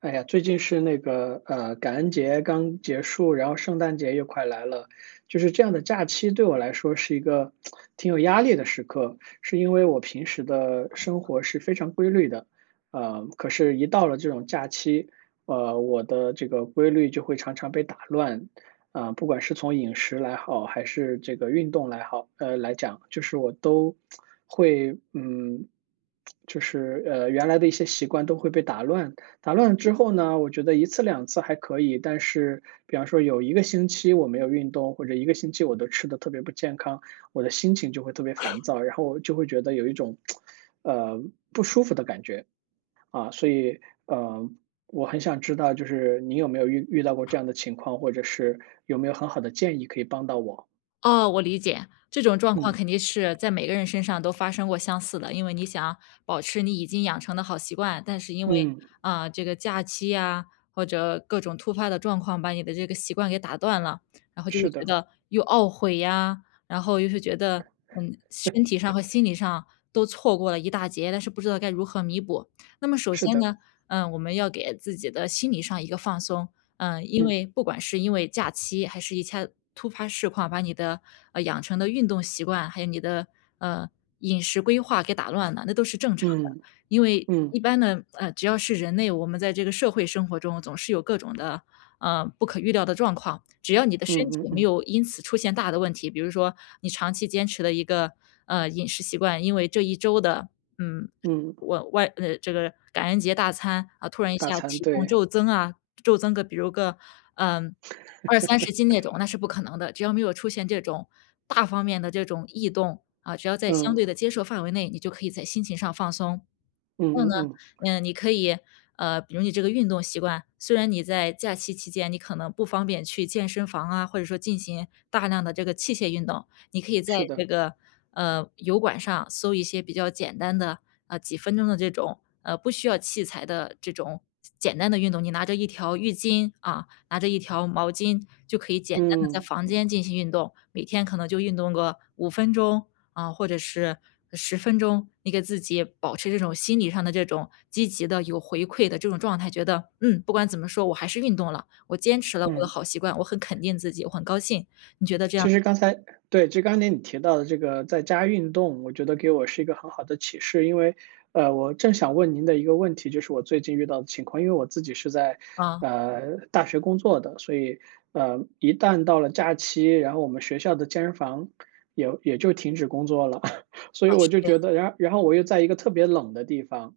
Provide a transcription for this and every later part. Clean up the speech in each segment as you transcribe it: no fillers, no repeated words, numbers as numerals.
哎呀，最近是感恩节刚结束，然后圣诞节又快来了，就是这样的假期对我来说是一个挺有压力的时刻，是因为我平时的生活是非常规律的。可是，一到了这种假期，我的这个规律就会常常被打乱。啊，不管是从饮食来好，还是这个运动来好，来讲，就是我都会，就是原来的一些习惯都会被打乱。打乱之后呢，我觉得一次两次还可以，但是比方说有一个星期我没有运动，或者一个星期我都吃的特别不健康，我的心情就会特别烦躁，然后我就会觉得有一种，呃，不舒服的感觉。啊，所以，呃，我很想知道就是你有没有遇到过这样的情况，或者是有没有很好的建议可以帮到我？哦，我理解，这种状况嗯，肯定是在每个人身上都发生过相似的，因为你想保持你已经养成的好习惯，但是因为嗯，这个假期呀、或者各种突发的状况把你的这个习惯给打断了，然后就会是觉的，得又懊悔呀，然后又是觉得身体上和心理上都错过了一大截，但是不知道该如何弥补。那么首是先的，呢，我们要给自己的心理上一个放松，因嗯，为不管是因为假期，还是一些突发事况，把你的，养成的运动习惯，还有你的，呃，饮食规划给打乱了，那都是正常的。嗯，因为嗯，一般的，只要是人类，我们在这个社会生活中总是有各种的，不可预料的状况。只要你的身嗯嗯体没嗯，有因此出现大的问题，比如说你长期坚持的一个，饮食习惯，因为这一周的，嗯，嗯，这个感恩节大餐，啊，突然一大下餐，体重对，骤增啊，骤增个比如个，嗯二三十斤那种，那是不可能的。只要没有出现这种大方面的这种异动，啊，只要在相嗯，对的接受范围内，你就可以在心情上放松。嗯然后嗯呢，嗯，你可以，比如你这个运动习惯，虽然你在假期期间你可能不方便去健身房啊，或者说进行大量的这个器械运动，你可以在是的。这个油管上搜一些比较简单的，几分钟的这种，不需要器材的这种简单的运动。你拿着一条浴巾啊，拿着一条毛巾就可以简单的在嗯房间进行运动，每天可能就运动个五分钟啊，或者是十分钟，你给自己保持这种心理上的这种积极的、有回馈的这种状态，觉得，不管怎么说，我还是运动了，我坚持了我的嗯。好习惯，我很肯定自己，我很高兴。你觉得这样其实刚才对，就刚才你提到的这个在家运动，我觉得给我是一个很好的启示。因为，我正想问您的一个问题，就是我最近遇到的情况。因为我自己是在，啊，大学工作的，所以，一旦到了假期，然后我们学校的健身房也就停止工作了。所以啊，我是就这样，觉得，然后我又在一个特别冷的地方，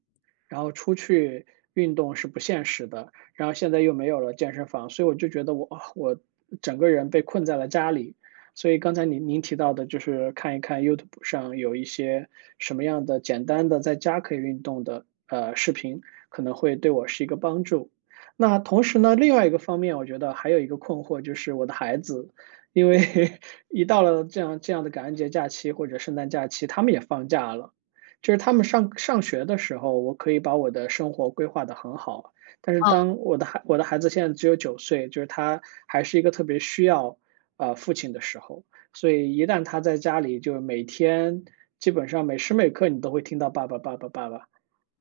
然后出去运动是不现实的。然后现在又没有了健身房，所以我就觉得我整个人被困在了家里。所以刚才您提到的，就是看一看 YouTube 上有一些什么样的简单的在家可以运动的视频，可能会对我是一个帮助。那同时呢，另外一个方面，我觉得还有一个困惑就是我的孩子，因为 一到了这样的感恩节假期或者圣诞假期，他们也放假了。就是他们上学的时候，我可以把我的生活规划得很好，但是啊，当我的孩子现在只有9岁，就是他还是一个特别需要父亲的时候。所以一旦他在家里，就是每天基本上每时每刻你都会听到“爸爸，爸爸，爸爸”。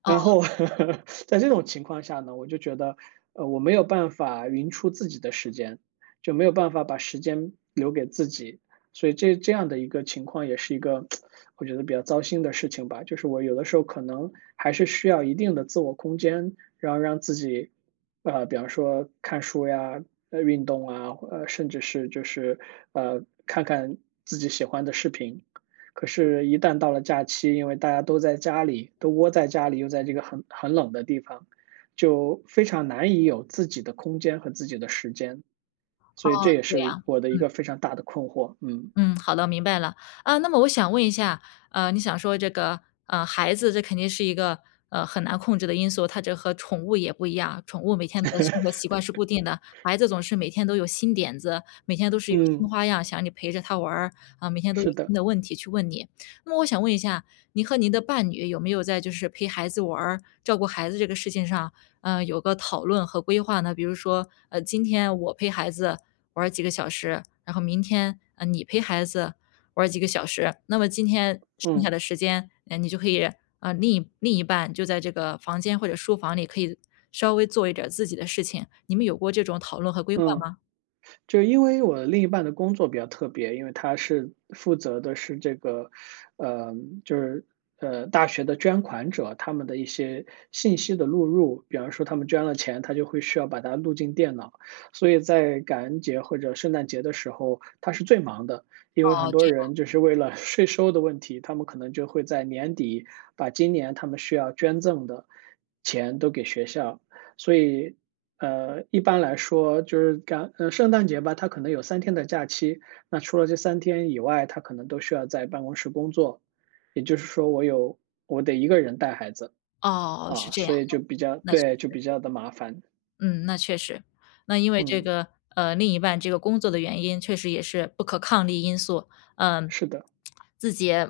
啊，然后 在这种情况下呢，我就觉得，我没有办法匀出自己的时间，就没有办法把时间留给自己，所以这样的一个情况也是一个我觉得比较糟心的事情吧。就是我有的时候可能还是需要一定的自我空间，然后让自己，比方说看书呀，运动啊，甚至是就是看看自己喜欢的视频。可是，一旦到了假期，因为大家都在家里，都窝在家里，又在这个很冷的地方，就非常难以有自己的空间和自己的时间。所以这也对是呀。我的一个非常大的困惑。嗯，嗯，好的，明白了。啊，那么我想问一下，你想说这个，孩子这肯定是一个，很难控制的因素，它这和宠物也不一样，宠物每天的生活习惯是固定的，孩子总是每天都有新点子，每天都是有新嗯，花样，想让你陪着他玩儿，啊，每天都有是的，新的问题去问你。那么我想问一下，您和您的伴侣有没有在就是陪孩子玩儿照顾孩子这个事情上，有个讨论和规划呢？比如说，今天我陪孩子，玩儿几个小时，然后明天，啊，你陪孩子玩儿几个小时，那么今天剩下嗯，的时间，你就可以，啊，另一半就在这个房间或者书房里可以稍微做一点儿自己的事情，你们有过这种讨论和规划嗯。吗？就因为我另一半的工作比较特别，因为他是负责的是这个，呃，就是大学的捐款者他们的一些信息的录入，比方说他们捐了钱，他就会需要把它录进电脑，所以在感恩节或者圣诞节的时候，他是最忙的，因为很哦，这多样，人就是为了 税收的问题，他们可能就会在年底把今年他们需要捐赠的钱都给学校，所以一般来说就是圣诞节吧，它可能有三天的假期，那除了这三天以外，他可能都需要在办公室工作。也就是说我得一个人带孩子，哦，是啊，这样，所以就比较那对，就比较的麻烦。嗯，那确实。那因为这嗯，个，另一半这个工作的原因，确实也是不可抗力因素。嗯，是的，自己也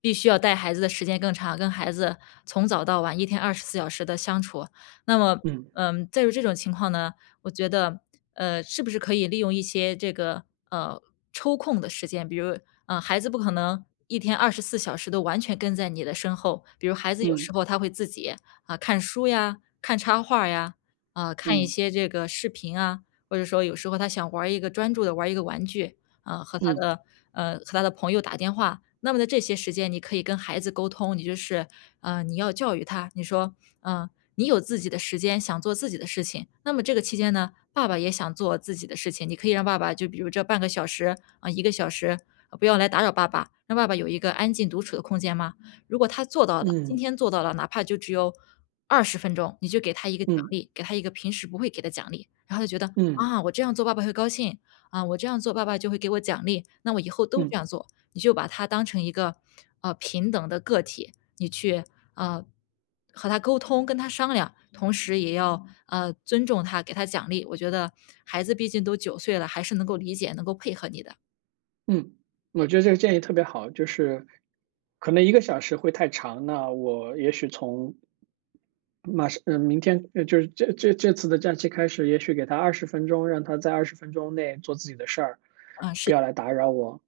必须要带孩子的时间更长，跟孩子从早到晚，一天二十四小时的相处。那么，嗯，在于这种情况呢，我觉得，是不是可以利用一些这个，呃，抽空的时间，比如，孩子不可能一天二十四小时都完全跟在你的身后，比如孩子有嗯，时候他会自己，啊，看书呀，看插画呀，啊，看一嗯，些这个视频啊，或者说有时候他想玩儿一个专注的玩儿一个玩具，啊，嗯，和他的朋友打电话。那么在这些时间，你可以跟孩子沟通，你就是，你要教育他，你说，嗯你有自己的时间，想做自己的事情，那么这个期间呢，爸爸也想做自己的事情，你可以让爸爸就比如这半个小时，啊一个小时，不要来打扰爸爸，让爸爸有一个安静独处的空间吗？如果他做到了，今嗯，天做到了，哪怕就只有20分钟，你就给他一个奖嗯，励，给他一个平时不会给的奖励。然后他觉得：嗯，嗯，嗯“啊，我这样做爸爸会高兴，啊，我这样做爸爸就会给我奖励，那我以后都这嗯。样做。”你就把他当成一个，平等的个体，你去，呃，和他沟通，跟他商量，同时也要，尊重他，给他奖励。我觉得孩子毕竟都9岁了，还是能够理解、能够配合你的。嗯，我觉得这个建议特别好，就是可能一个小时会太长，那我也许从马上明天就是这次的假期开始，也许给他二十分钟，让他在二十分钟内做自己的事儿，嗯，不是，要来打扰我。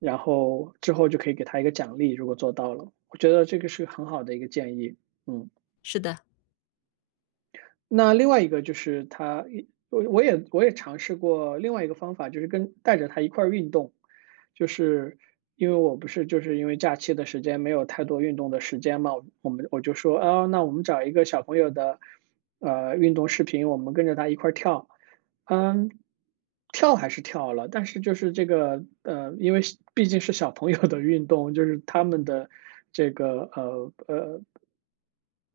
然后之后就可以给他一个奖励，如果做到了，我觉得这个是很好的一个建议。嗯。是的。那另外一个就是他我我也我也尝试过另外一个方法，就是跟带着他一块儿运动。就是因为我不是就是因为假期的时间没有太多运动的时间嘛，我们我就说，哦，那我们找一个小朋友的，运动视频，我们跟着他一块儿跳。嗯，跳还是跳了，但是就是这个，因为是毕竟是小朋友的运动，就是他们的这个，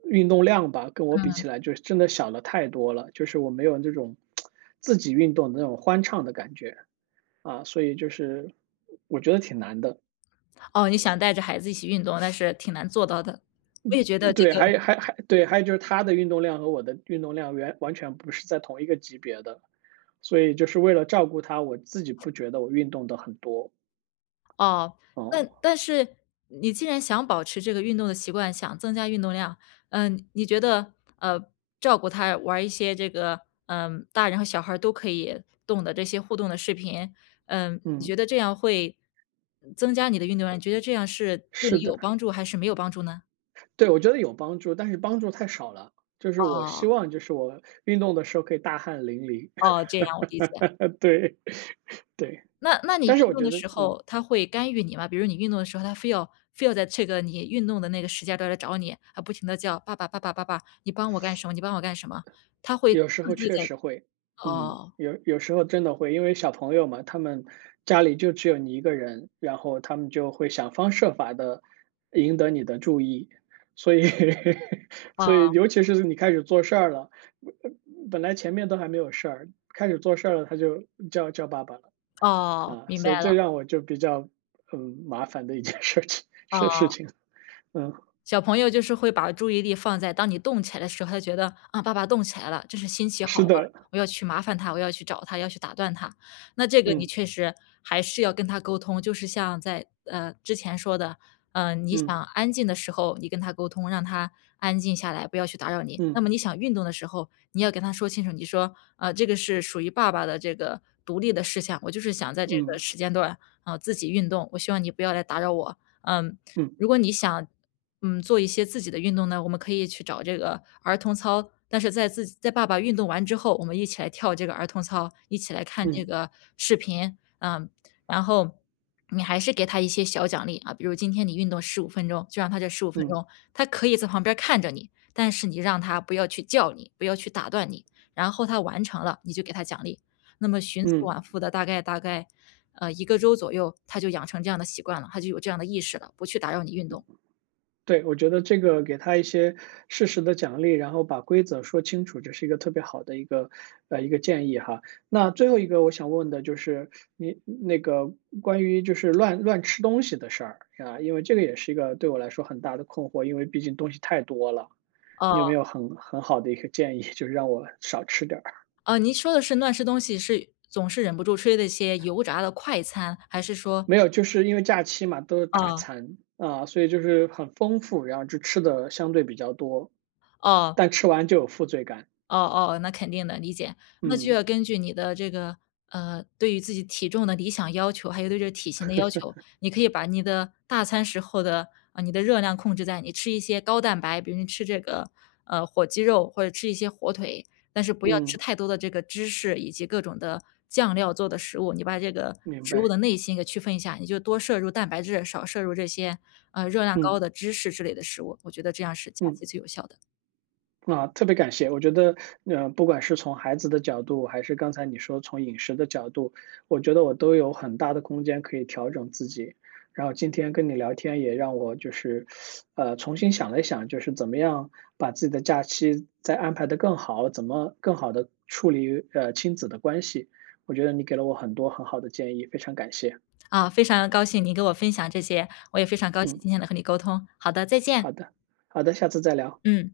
运动量吧，跟我比起来就是真的小了太多了，就是我没有那种自己运动的那种欢畅的感觉，啊，所以就是我觉得挺难的。哦，你想带着孩子一起运动，但是挺难做到的。我也觉得这对，个还有对，还有就是他的运动量和我的运动量完全不是在同一个级别的，所以就是为了照顾他，我自己不觉得我运动的很多。哦，那哦。但是你既然想保持这个运动的习惯，想增加运动量，你觉得，呃，照顾他玩儿一些这个，大人和小孩儿都可以动的这些互动的视频，你嗯，觉得这样会增加你的运动量，你觉得这样是对你是的，有帮助还是没有帮助呢？对，我觉得有帮助，但是帮助太少了。就是我哦，希望就是我运动的时候可以大汗淋漓。哦，这样我理解。对，对，那你但是我运动觉的得，时候，他会干预你吗？比如你运动的时候，他非要在这个你运动的那个时间段来找你，啊，不停的叫：“爸爸爸爸爸爸，你帮我干什么？你帮我干什么？”他会有时刺候激确的实会。嗯，哦，有时候真的会，因为小朋友嘛，他们家里就只有你一个人，然后他们就会想方设法的赢得你的注意。所以 哦，所以尤其是你开始做事儿了，呃本来前面都还没有事儿，开始做事儿了，他就叫爸爸了。哦，啊，明白所以这了，让我就比较麻烦的一件事情事事哦。情，嗯，小朋友就是会把注意力放在当你动起来的时候，他觉得啊，爸爸动起来了，真是新奇好是的，玩，我要去麻烦他，我要去找他，要去打断他。那这个你嗯确实还是要跟他沟通，就是像在之前说的，你嗯想安静的时候，你跟他沟通，让他安静下来，不要去打扰你。那嗯么你想运动的时候，你要跟他说清楚，你说啊，这个是属于爸爸的这个独立的事项，我就是想在这个嗯时间段自己运动，我希望你不要来打扰我。嗯，嗯如果你想做一些自己的运动呢，我们可以去找这个儿童操，但是在自己在爸爸运动完之后，我们一起来跳这个儿童操，一起来看这嗯个视频，然后你还是给他一些小奖励啊，比如今天你运动十五分钟，就让他这十五分嗯钟，他可以在旁边看着你，但是你让他不要去叫你，不要去打断你，然后他完成了，你就给他奖励。那么循次嗯。往复的，大概，一个周左右，他就养成这样的习惯了，他就有这样的意识了，不去打扰你运动。对，我觉得这个给他一些适时的奖励，然后把规则说清楚，这是一个特别好的一个一个建议哈。那最后一个我想问的就是你那个关于就是乱吃东西的事儿啊，因为这个也是一个对我来说很大的困惑，因为毕竟东西太多了。你有没呃有很好的一个建议，就是让我少吃点儿？您说的是乱吃东西是总是忍不住吃的一些油炸的快餐，还是说没有，就是因为假期嘛，都是大哦，餐啊，所以就是很丰富，然后就吃的相对比较多，哦，但吃完就有负罪感。哦哦，那肯定的，理解。那就嗯要根据你的这个，对于自己体重的理想要求，还有对这体型的要求，你可以把你的大餐时候的啊，你的热量控制在你吃一些高蛋白，比如你吃这个，火鸡肉或者吃一些火腿，但是不要吃嗯，太多的这个芝士以及各种的酱料做的食物。你把这个明食物白。的内心给区分一下，你就多摄入蛋白质，少摄入这些，热量高嗯的芝士之类的食物，我觉得这样是假嗯。期最有效的。啊，特别感谢。我觉得，不管是从孩子的角度，还是刚才你说从饮食的角度，我觉得我都有很大的空间可以调整自己。然后今天跟你聊天也让我就是，重新想了一想，就是怎么样把自己的假期再安排得更好，怎么更好的处理，亲子的关系。我觉得你给了我很多很好的建议，非常感谢。啊，非常高兴你给我分享这些，我也非常高兴嗯，今天能和你沟通。好的，再见，好的，好的，下次再聊。嗯。